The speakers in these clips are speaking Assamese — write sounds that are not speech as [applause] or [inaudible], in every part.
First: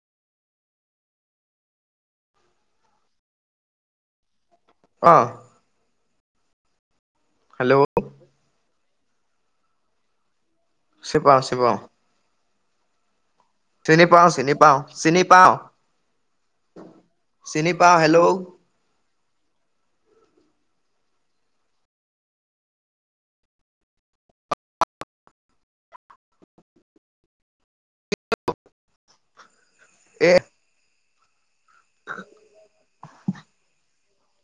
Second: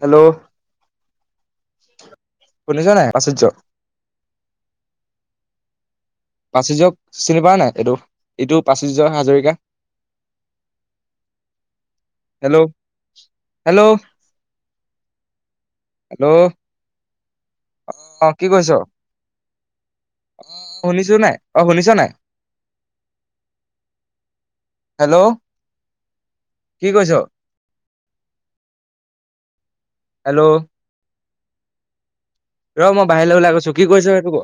হেল্ল'। শুনিছ নাই আচৰ্য্য। অহ'। পাচৰ্য্যক চিনি পোৱা নাই এইটো, ইটো পাচৰ্য্য হাজৰিকা। চিনি পাওঁ, চিনি পাওঁ। হেল্ল'। হেল্ল' চিনি পাওঁ চিনি পাওঁ, চিনি পাওঁ। হেল্ল' চিনি পাওঁ, হেল্ল'। অ কি কৰিছ অ শুনিছো নাই, অহ শুনিছ নাই। হেল্ল', কি কৈছ? [unintelligible] এ হেল্ল'। [unintelligible] ৰ মই বাহিৰলৈ ওলাই গৈছো, কি কৰিছ সেইটো ক?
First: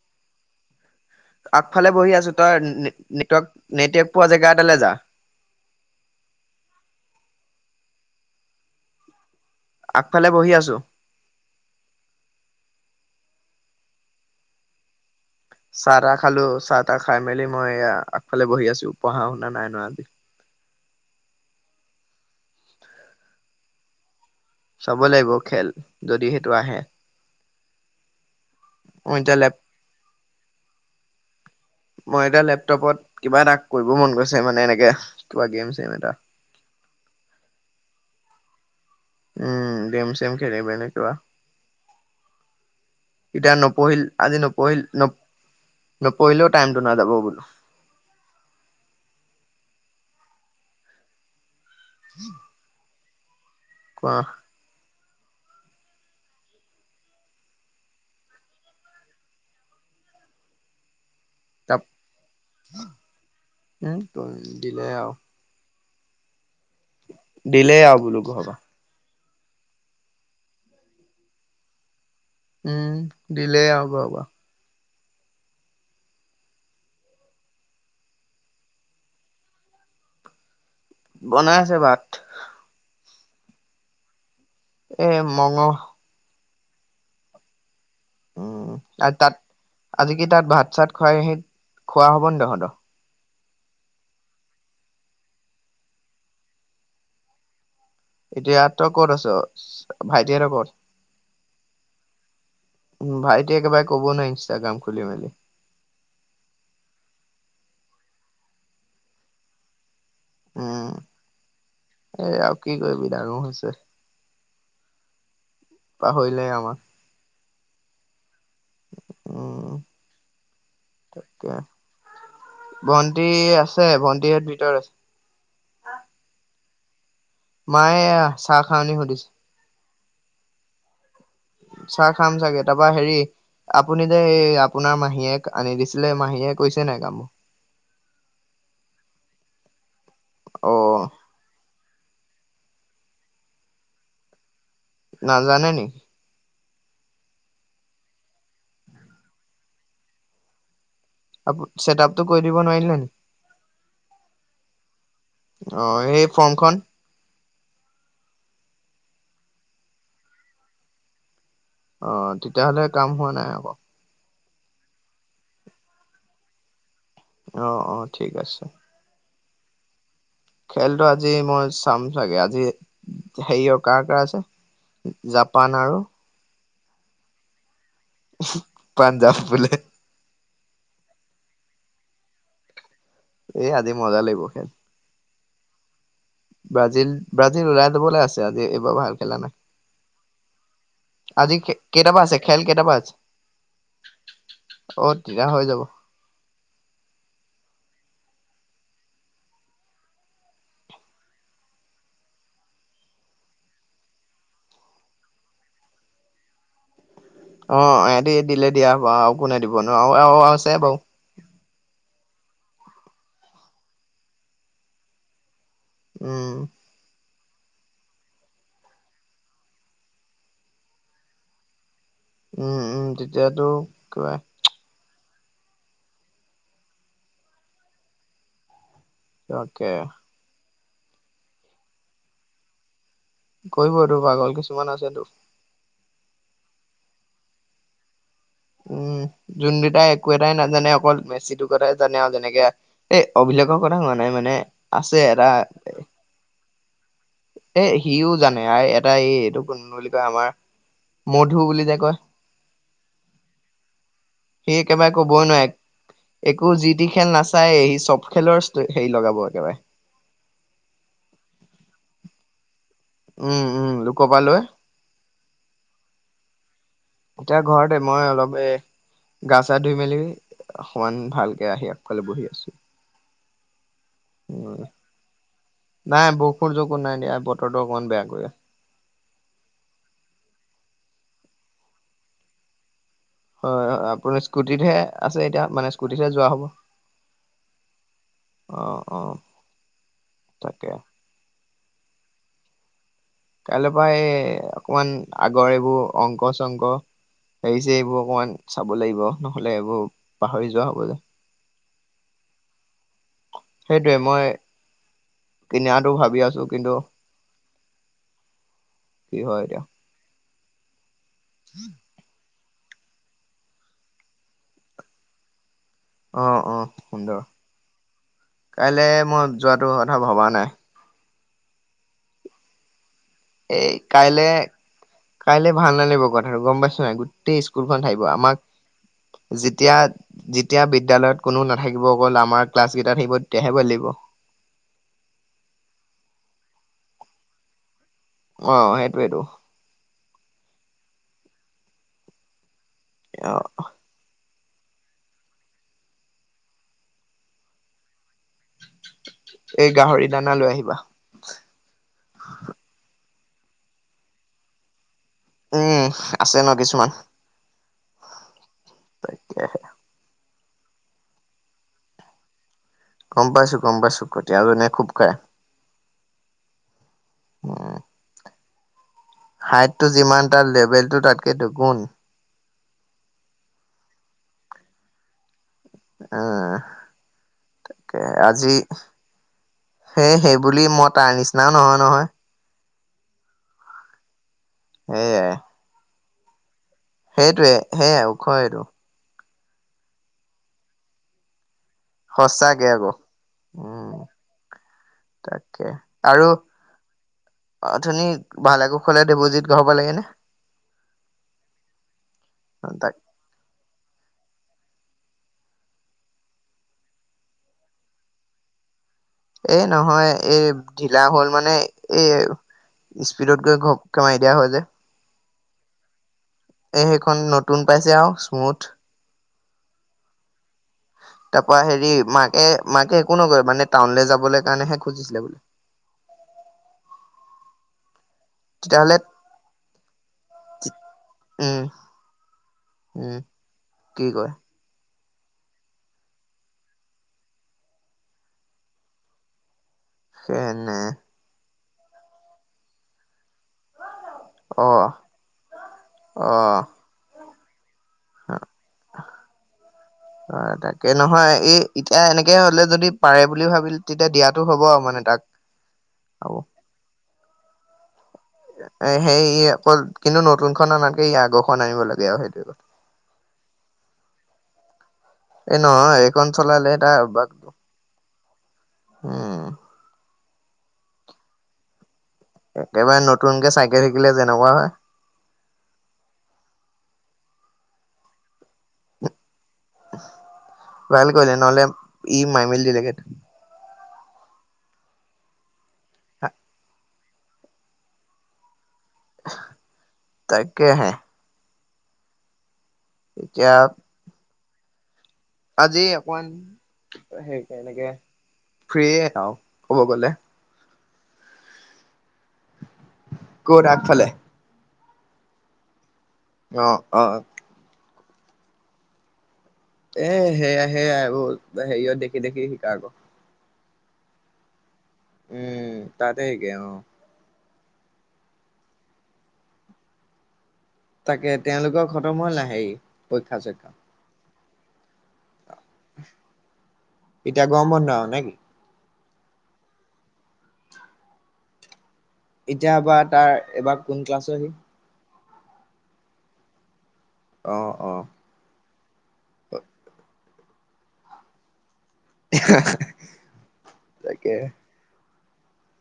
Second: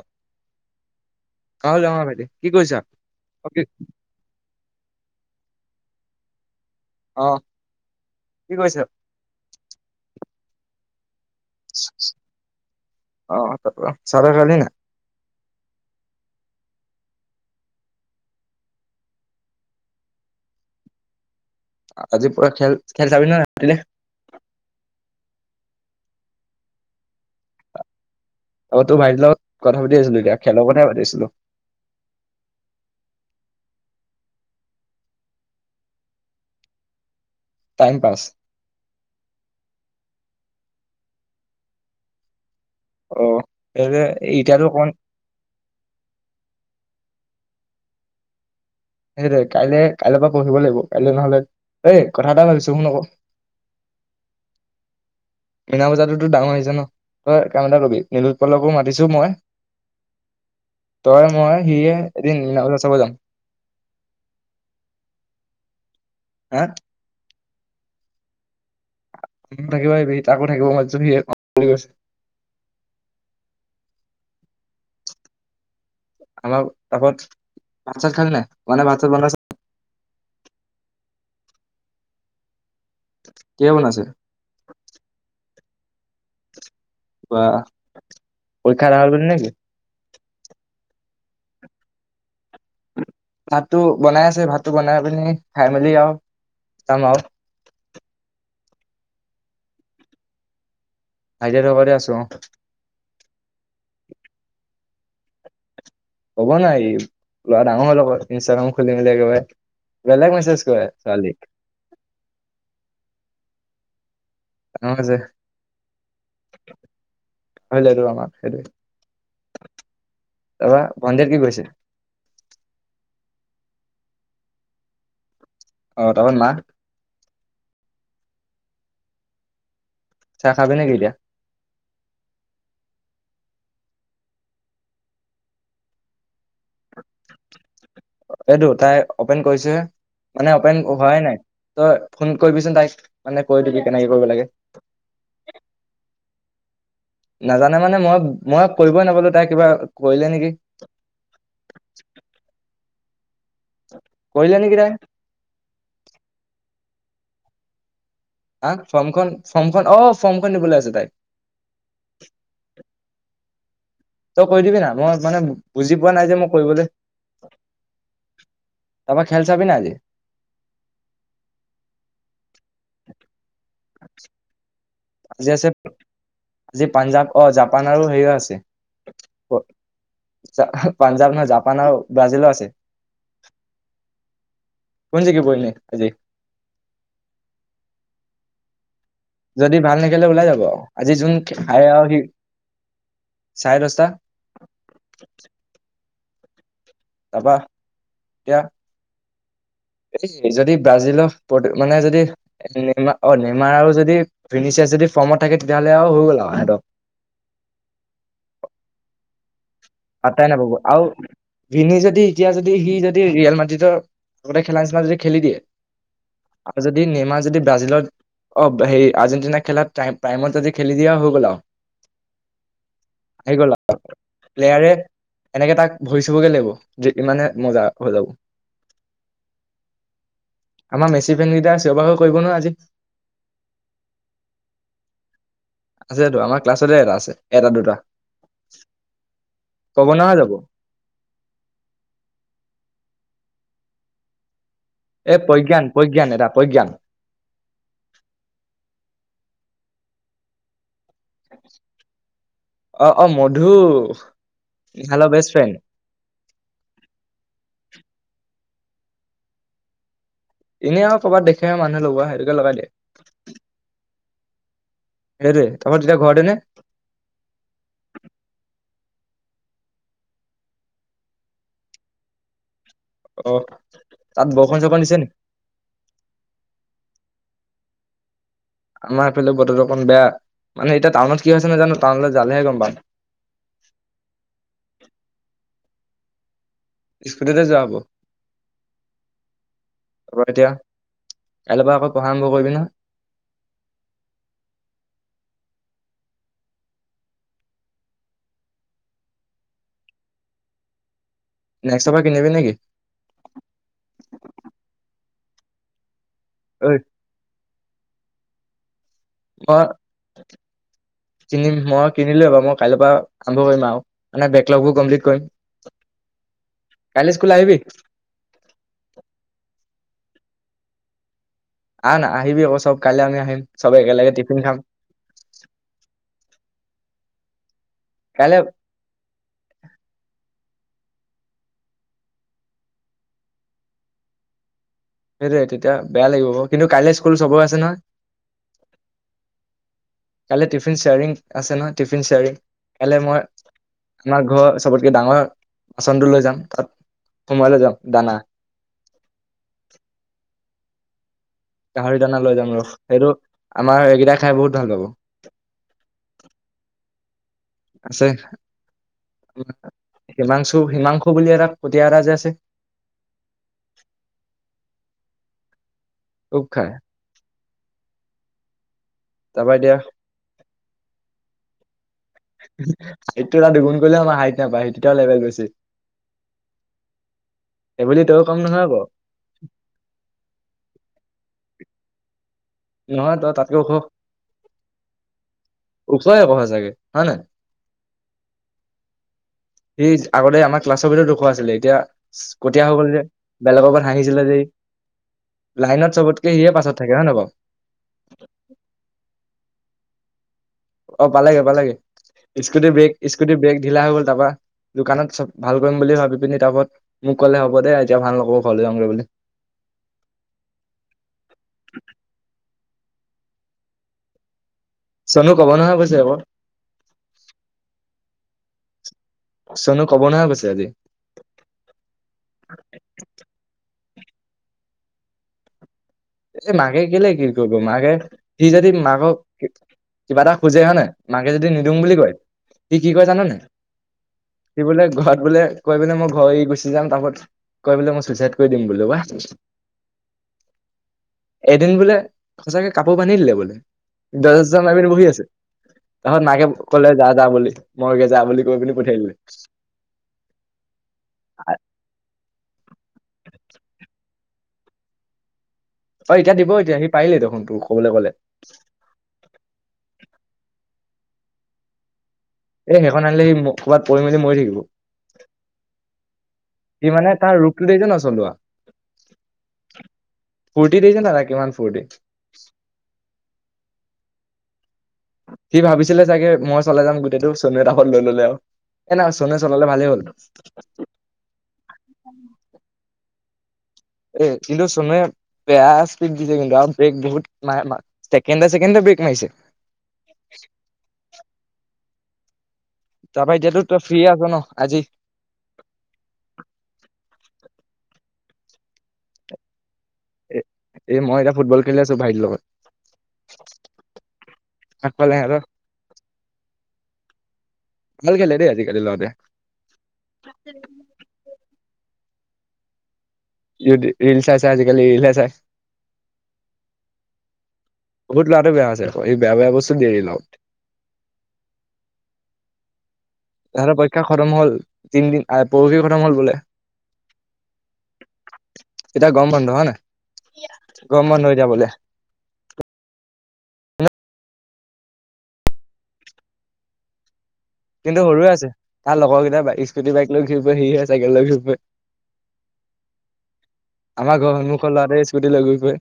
অ আগফালে যাওঁ বহি ভাইটি আছো কি তই ন কৰিছা নেটৰ্ক অ কি নেটৱেক পোৱা জেগা এটালে যা। অহ কি কৈছ? আগফালে বহি আছো। অ চাৰে খালি না চাহ তাহ খালো চাহ তাহ খাই মেলি মই আগফালে বহি আছো পঢ়া শুনা নাই ন আজি। আজি পৰা খেল খেল চাবি না ৰাতিলে? চাব লাগিব খেল যদি সেটো আহে। অ তোৰ মই ভাইটিৰ এতিয়া লগত লেপ কথা পাতি আছিলো এতিয়া খেলৰ কথা পাতি আছিলো। মই এতিয়া লেপটপত কিবা এটা কৰিব মন গৈছে মানে এনেকে কিবা গেম চম এটা টাইম পাছ উম ডেম চেম খেলে বেনে কিবা অ এতিয়া নপঢ়িল এই আজি এতিয়াতো নপঢ়িল অকমান ন নপঢ়িলেও টাইমটো নাযাব বোলো। সেই কাইলে কাইলে পা পঢ়িব লাগিব কাইলৈ নহলে এই কথা এটা ভাবিছো শুন আক। কোৱা? মীনা বজাৰতো ডাঙৰ আহি হৈছে ন তই কাম এটা কবি নীলোৎপলকো মাতিছো মই। [inaudible] তই মই তাপ সিয়ে এদিন [unintelligible] চাব যাম। উম দিলে আৰু আ দিলেই আৰু বুলো ঘৰৰ পা। এদিন থাকিব আহিবি তাকো থাকিব মাতিছোঁ [unintelligible] গৈছে। উম, দিলেই হ'ব-হ'ব। অলপ আগত ভাত চাত খালী নাই মানে ভাত চাত বনাইছে বনাই আছে ভাত। কিয় বনাইছে? এ মঙহ ৱাহ। উম, আৰু তাত আজি কি তাত ভাত চাত খুৱাই আহি খোৱা হ'ব ন' তহত? [unintelligible] ভাতটো বনাই আছে ভাতটো বনাই পিনি খাই মেলি আৰু যাম আৰু। এতিয়া তই ক'ত আছ ভাইটি হেতে ক'ত? ভাইটি হতৰ ঘৰতে আছো অ, উম, ভাইটি একেবাৰে কবই নোৱাৰি ইনষ্টাগ্ৰাম খুলি মেলি। ক'ব নাই ল'ৰা ডাঙৰ হ'ল লগত ইনষ্টাগ্ৰাম খুলি মেলি একেবাৰে। বলেগ মেচজ উম কৰে ছোৱালীক। এ আৰু কি কৰিবি ডাঙৰ হৈছে অ, জে পাহৰিলেই আমাক। সেটোৱে উম। তাপা ভঞ্জিত কি কৈছে? ভণ্টি আছে ভণ্টিহাত ভিতৰত আছে। অ', তাবন মা মায়ে এয়া চাহ খাৱনি সুধিছে। চাহ খাবি নেকি এতিয়া? চাহ খাম চাগে তাৰাপা হেৰি আপুনি যে এই আপোনাৰ মাহীয়েক আনি দিছিলে, মাহীয়ে কৈছে নাই কামো? এইটো তাই অপেন কৰিছহে মানে অপেন অ' হোৱাই নাই। তই ফোন কৰিবিচোন তাইক মানে কৈ দিবি কেনেকে কৰিব লাগে। নাজানে নি? নাজানে মানে মই মই কৰিবই নাপালোঁ তাই কিবা কৰিলে নেকি? কৰিলে নেকি তাই অহ, সেই ফ'ৰ্মখন আহ, ফ'ৰ্মখন ফ'ৰ্মখন অ', ফ'ৰ্মখন নিবলৈ আছে তাই। অ, তেতিয়াহ'লে কাম হোৱা নাই আকৌ। তই কৰি দিবি না মই মানে বুজি পোৱা নাই যে মোক কৰিবলৈ। অ-অ ঠিক আছে। তাৰপৰা খেল চাবি না আজি? খেলটো আজি মই চাম চাগে আজি। হেৰি আৰু কাৰ-কাৰ আছে? আজি আছে জাপান আৰু আজি পাঞ্জাৱ অ, জাপান আৰু হেৰিও আছে। পাঞ্জাৱ বোলে পাঞ্জাৱ নহয়, জাপান আৰু ব্ৰাজিলো আছে। এই আজি মজা লাগিব খেল। [unintelligible] ব্ৰাজিল, ব্ৰাজিল ওলাই যাবলে আছে আজি এইবাৰ ভাল খেলা নাই। যদি ভাল নেখেলে ওলাই যাব যোন আজি খে হাৰে আৰু সি কেইটাপা আছে খেল কেইটাপা আছে? চাৰে দহটা অ, তিতিয়া হৈ যাব। তাৰপা এতিয়া এই যদি ব্ৰাজিলৰ মানে যদি নেইমাৰ অ নেইমাৰ আৰু যদি ভিনিচিয়া যদি ফৰ্মত থাকে তেতিয়াহ'লে আৰু হৈ গ'ল আৰু সেতৰ অ, এহতি দিলে দিয়া হ'ব আৰু কোনে দিব নো আৰু পাত্তাই নাপাব আছে বাৰু। আৰু ভিনি যদি এতিয়া যদি সি যদি ৰিয়েল মাটিতৰ মতে খেলা নিচিনা যদি খেলি দিয়ে উম আৰু যদি নেমাৰ যদি ব্ৰাজিলত অ হেৰি আৰ্জেণ্টিনাৰ খেলা তাই প্ৰাইমত যদি খেলি দিয়ে হৈ গ'ল আৰু উম-উম আহি তেতিয়াতো গ'ল আৰু কিবা প্লেয়াৰে এনেকে তাক ভৰি চুবগে লাগিব যে ইমানে মজা হৈ যাব। তাকে। আমাৰ মেচি ফেন কেইটাই চিঞৰ-বাখৰ কৰিব ন আজি কৰিব টো পাগল কিছুমান আছেতো। আছেটো আমাৰ ক্লাছতে এটা আছে এটা-দুটা। উম, যোন দুটাই একো এটাই নাজানে অকল মেচিটোৰ কথাই জানে আৰু যেনেকে এ অভিলেখৰ কথা হোৱা নাই মানে আছে এ এটা প্ৰজ্ঞান প্ৰজ্ঞান এটা প্ৰজ্ঞান এ সিও জানে আৰু এটা এই এইটো কোন বুলি কয় আমাৰ মধু বুলি যে কয়। অ অ মধু সি একেবাৰে নিহালৰ বেষ্ট কবই ফ্ৰেণ্ড নোৱাৰে। একো যি টি খেল নাচায়ে সি চব খেলৰ ষ্টৰি হেৰি লগাব একেবাৰে। এনেই আৰু কৰবাত দেখে আৰু মানুহে লগোৱা সেইটোকে লগাই দিয়ে। ক'বালৈ সেইটোৱেই, তাৰপৰা তেতিয়া ঘৰতে নে? এতিয়া ঘৰতে, মই অলপ এ গা-চা ধুই মেলি, সমান ভালকে আহি আগফালে বহি আছোঁ। অ'। তাত বৰষুণ উম, চৰষুণ দিছে নি নাই বৰষুণ-চৰখুন নাই দিয়া। বতৰটো অকমান বেয়া কৰে আমাৰ এইফালে বতৰটো অকণ বেয়া, মানে এতিয়া টাউনত কি হৈছে নাজানো, টাউনলৈ যালে হে গম পাম। হয়, হয়। আপুনি স্কুটিতহে আছে এতিয়া মানে স্কুটিতহে যোৱা হ'ব? স্কুটিতে যোৱা হ'ব অ', অ', [unintelligible] এতিয়া তাকে। কাইলৈৰ পৰা আকৌ পঢ়া আৰম্ভ কৰিবি নহয়? কাইলৈৰ পৰা এই, অকণমান আগৰ এইবোৰ অংক-চংক হেৰি-চেৰিবোৰ অকণমান চাব লাগিব নহ'লে এইবোৰ পাহৰি যোৱা হ'ব যে [unintelligible] কিনিবি নেকি? সেইটোৱে মই কিনাটো ভাবি আছোঁ ঐ কিন্তু কি হয় অ'। এতিয়া। কিনিম, মই কিনিলোঁ বাৰু মই কাইলৈৰ পৰা আৰম্ভ কৰিম আৰু মানে বেকলগবোৰ কমপ্লিট কৰিম। অ', অ', কাইলৈ সুন্দৰ। স্কুল আহিবি কাইলৈ মই যোৱাটো কথা ভবা নাই। আহ না আহিবি আকৌ চব। কাইলৈ আমি আহিম এই চবে একেলগে কাইলে টিফিন খাম কাইলে ভাল নালাগিব কথাটো গম পাইছ নাই গোটেই স্কুলখন থাকিব আমাক কাইলৈ যেতিয়া যেতিয়া বিদ্যয়ালয়ত কোনো নাথাকিব অকল আমাৰ ক্লাছ কেইটাত থাকিব তেতিয়াহে ভাল লাগিব। সেই তেতিয়া বেয়া লাগিব বাৰু। কিন্তু কাইলে স্কুল চবৰো আছে না। অ সেইটোয়েটো। কালি টিফিন শেয়াৰিং আছে ন টিফিন শেয়াৰিং কাইলে অ মই আমাৰ ঘৰ চবতকে ডাঙৰ বাচনটো লৈ যাম তাত সোমোয় লোই যাম দানা এই গাহৰি দানা লৈ আহিবা গাহৰি দানা লৈ যাম ৰো সেইটো আমাৰ এইকেইটা খাই বহুত ভাল পাব উম আছে ন কিছুমান আছে তাকেহে হিমাংশু। হিমাংশু বুলি এটা কটিয়া এটা যে আছে। কম পাইছোঁ গম পাইছোঁ কটিয়া আৰু নে খুব কাৰে। খুব খায়। উ তাৰপৰা এতিয়া হাইটো যিমান তাৰ লেভেল টো তাতকে দু গুণ। সিটো এটা দুগুণ কৰিলেও আমাৰ হাইট নাবাঢ়ে সেইটো লেভেল হৈছে। আহ তাকে সেইবুলি তইও কম আজি নহয় আকৌ সেয় সেইবুলি মত তাৰ নিচিনাও নহয়-নহয়। নহয় ত তাতকেও উখ। সেয়ে। ওচৰৰ ঘৰৰ চাগে। সেইটোৱে সেয়াই ওখ এইটো সি আগতে আমাৰ ক্লাছৰ ভিতৰত ওখ আছিলে। এতিয়া সঁচাকে কঠীয়া হৈ আকৌ গ'ল যে বেলেগৰ উপৰত উম হাঁহিছিলে যে সি তাকে লাইনত চবতকে সিয়ে পাছত থাকে হয় নে ন বাৰু? অ ধুনিক ভাল আকো খৱালে দেৱজীত গঢ়ব হ'ব লাগে নে? অ পালেগে পালেগে স্কুটি ব্ৰেক তাক স্কুটি ব্ৰেক ঢিলা হৈ গ'ল তাৰপা দোকানত চব ভাল কৰিম বুলি ভাবি পিনি তাৰওপৰত মোক কলে হব দে এতিয়া ভাল নকৰোঁ ঘৰলৈ যামগৈ বুলি। এ নহয় এই ঢিলা হ'ল মানে এই স্পীডত গৈ ঘপ কে মাৰি দিয়া হয় যে। চনো ক'ব নহয় আকৌ এ সেইখন নতুন পাইছে আৰু স্মুথ। চনো ক'ব নহয় কৈছে আজি? তাৰ পৰা হেৰি মাকে মাকে একো নকয় মানে টাউনলৈ যাবলৈ কাৰণেহে খুজিছিলে বোলে। এই মাকে কেলে কি কৰিব মাকে সি যদি তেতিয়াহ'লে মাকক। কিবা এটা খোজে হয় নে, মাকে যদি উম নিদিওঁ বুলি কয়, সি কি কয় জান উম নাই? কি কয় সি বোলে ঘৰত বোলে কয় বোলে মই ঘৰ এৰি গুচি যাম, তাপছত কয় বোলে মই চুইচাইড কৰি দিম বোলে‌ ঔ আ এনে। এদিন বোলে সঁচাকে কাপোৰ বান্ধি দিলে বোলে। দজা চজা‌ অ মাৰি পেলাই বহি আছে, তাছত অ মাকে ক'লে যা যা বুলি। মইগে যা বুলি কৈ পিনি পঠিয়াই দিলে অ', তাকে নহয়, এই এতিয়া এনেক তে হ'লে যদি পাৰে বুলি ভাবিল, তেতিয়া দিয়াটো হ'ব আৰু মানে তাক। অ', এতিয়া আৰু দিব, এতিয়া সি পাৰিলেই দেখোন, তোৰ ক'বলৈ গ'লে। এ সেই অকল, কিন্তু নতুনখন অনাতকে ই আগৰখন আনিব লাগে আৰু সেইট এই সেইখন আনিলে সি ক'ৰবাত পৰি মেলি মৰি থাকিব। এ নহয়, এইখন চলালে সি তাৰ মানে অভ্যাস, ৰূপটো দেখিছ নাই চলোৱা উম। ফূৰ্তি দেইছা নাই তাৰ কিমান ফূৰ্তি? একেবাৰে নতুনকে চাইকেল শিকিলে যেনেকুৱা হয়, সি ভাবিছিলে চাগে মই চলাই যাম গোটেইটো, চনুৱে তাখন লৈ ললে আও, এ না চনু ভাল কৰিলে, নহ'লে ই মাই মেলি এ, কিন্তু চুনুৱে বেয়া স্পিদ দিছে কিন্তু, আৰু ব্ৰেক বহুত মা-মা চেকেণ্ডে, চেকেণ্ডে ব্ৰেক মাৰিছে তাকেহে। তাৰপা এতিয়া এতিয়াতো তই ফ্ৰি আছ ন আজি। আজি অকন সে-সেনেকে ফ্ৰিয়ে আওঁ। ক'ব গ'লে। এ মই এতিয়া ফুটবল খেলি আছো ভাইটি লগত। ক'ত আগফালে আগফালে সেহেতৰ অ', অ', ভাল কৰিলে দেই আজিকালি ল'ৰাটোৱেই। এ হেয়াহে আৰু হেৰিয়ত দেখি-দেখি শিকা আকৌ। যদি ৰিল চাচাই চাই আজি। উম, তাতে এতিয়া অ' বহুত ল'ৰাটো বেয়া হৈছে এই বেয়া-বেয়া বস্তু দিয়ে [unintelligible] তাকে তেওঁলোকৰ খতম হ' ল আ হেৰী। তাহাতৰ পৰীক্ষা খতম হ'ল তিনদিন। আ, পৰহি খতম হ'ল বোলে। এতিয়া গৰম বন্ধ আৰু নে কি? এতিয়া গৰম বন্ধ হ'য়নে গৰম বন্ধ এতিয়া বোলে। এতিয়া বা তাৰ এবাৰ কোন ক্লাছৰ হি? অ', কিন্তু অ', সৰু [unintelligible] আছে তাৰ লগৰ কেইটা বা স্কুটি, বাইক লৈ ঘূৰি ফুৰে হিহে চাইকেল লৈ ঘূৰি ফুৰে। আমাৰ ঘৰৰ তাকে। সন্মুখৰ লৰাতোয়ে স্কুটি লৈ ঘূৰি ফুৰে।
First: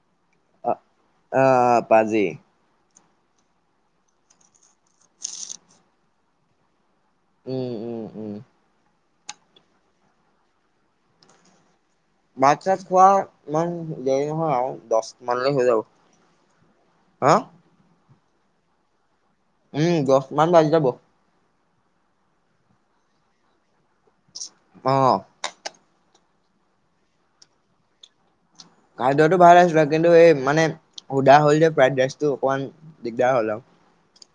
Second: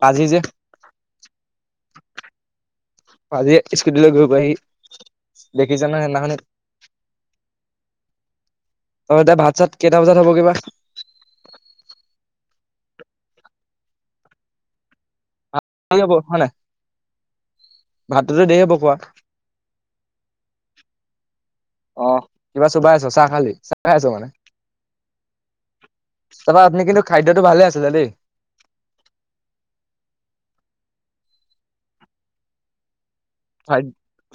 পাজি যে অ, আহ পাজি পাজিয়ে স্কুটিলৈ ঘূৰি ফুৰে সি দেখিছানে সেইদিনাখনে উম-উম-উম অ এতিয়া ভাত চাত কেইটা বজাত হবগে বা? ভাত-চাত খোৱা ইমান দেৰি নহয় আৰু দছ দেৰি হ'ব হয় নাই? [unintelligible] ভাতটোতো দেৰি হ'ব খোৱা? উম, দছ মান বাজি যাব। অ' কিবা চোবাই আছ চাহ খালি। চাহ খাই আছ মানে? অ', তাপা আপুনি কিন্তু খাদ্যটো ভালে আছিলে দেই। খাদ্যটো ভাল আছিল কিন্তু এই মানে, সুধা হ'ল যে ফাইড ৰাইচটো অকমান দিগদাৰ হ'ল আৰু ফ্ৰাইড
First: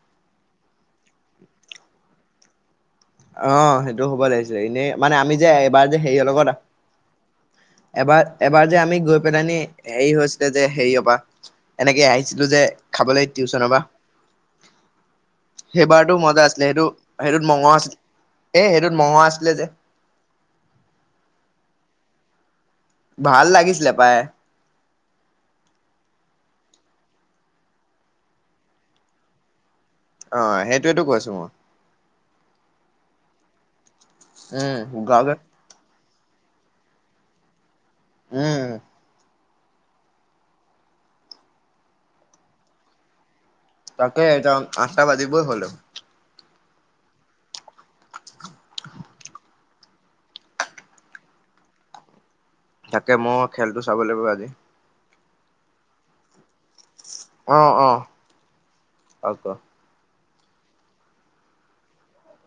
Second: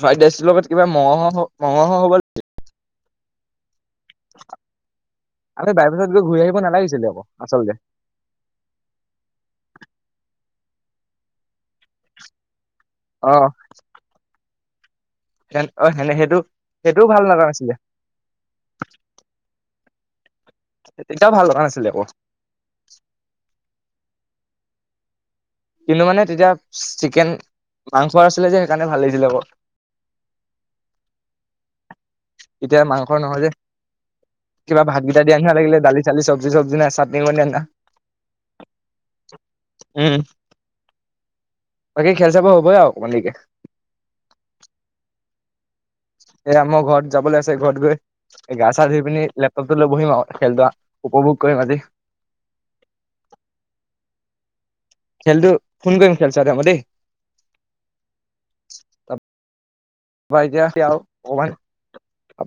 ফ্ৰাইড ৰাইচৰ লগত কিবা মঙহ-মঙহ অলপ। অ সেইটো হ'ব লাগিছিল এনেই মানে আমি যে এইবাৰ যে বাইপাছত গৈ হেৰিয়ৰ ঘূৰি লগত। আহিব নালাগিছিলে আকৌ আচলতে এবাৰ এবাৰ যে আমি গৈ পেলানি হেৰি যে হেৰি হবা এনেকে আহিছিলো যে খাবলৈ অ টিউচনৰ পৰা। অ সেনে সেইবাৰতো মজা আছিলে সেইটো সেইটোও ভাল লগা সেইটোত মঙহ নাছিলে আছিলে এ সেইটোত মঙহ আছিলে যে। তেতিয়াও ভাল লগা নাছিলে আকৌ ভাল লাগিছিলে পাই। কিন্তু মানে তেতিয়া চিকেন মাংস আছিলে যে সেইকাৰণে ভাল লাগিছিলে আকৌ। অ সেইটোয়েতো কৈ আছো মই এতিয়া মাংস নহয় যে কিবা উম ভাতগেইটা গাঁৱতে দিয়া নিচিনা লাগিলে দালি। চালি চব্জি-চব্জি নাই চাটনি উম, উম, বাকী খেল চাব হবয়ে আৰু অকমান দেৰিকে। তাকে [unintelligible] আঠটা বাজিবই হল দেখোন [inaudible] এয়া মোৰ ঘৰত যাবলৈ আছে ঘৰত গৈ গা চা ধুই পিনি লেপটপ টো লৈ বহিম আৰু খেল ধৰা উপভোগ কৰিম আজি তাকে মই খেলটো চাব লাগিব আজি খেলটো ফোন কৰিম খেলছোৱা টাইমত দেই অ অ পৰা এতিয়া কি আৰু অকমান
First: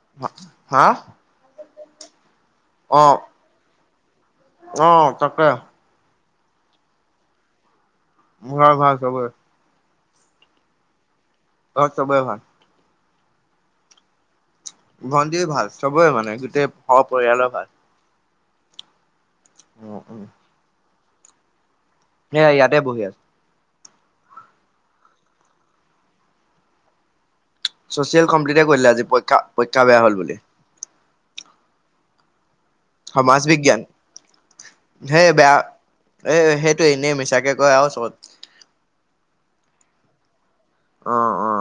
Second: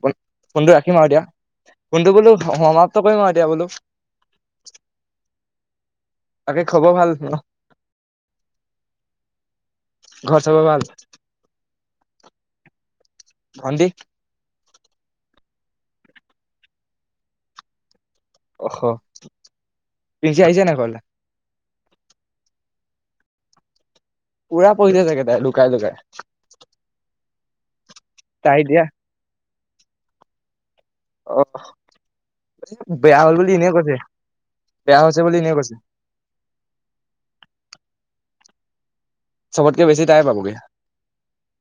ফোনটো হা ৰাখিম আৰু এতিয়া ফোনটো বোলো অ সমাপ্ত কৰিম আৰু এতিয়া বোলো অ তাকে বাকী খবৰ ভাল ন ভাল ভাল চবৰে ঘৰৰ চবৰে ভাল ঘৰত চবৰে ভাল ভন্টি ভন্টি ভাল চবেই মানে গোটেই ঘৰৰ পৰিয়ালৰ ভাল অ উম [unintelligible] এয়া ইয়াতে বহি আছো পুৰা পঢ়িছে চাগে তাই লুকাই লুকাই চচিয়েল তাই কমপ্লিটে কৰি এতিয়া দিলে আজি পৰীক্ষা পৰীক্ষা বেয়া হ'ল বুলি আহ বেয়া হ'ল বুলি এনে কৈছে বেয়া হৈছে হেই বুলি বেয়া এনেই কৈছে। এ সেইটো এনেই মিছাকে কয় আৰু চবত চবতকে বেছি তাই পাবগে অ অ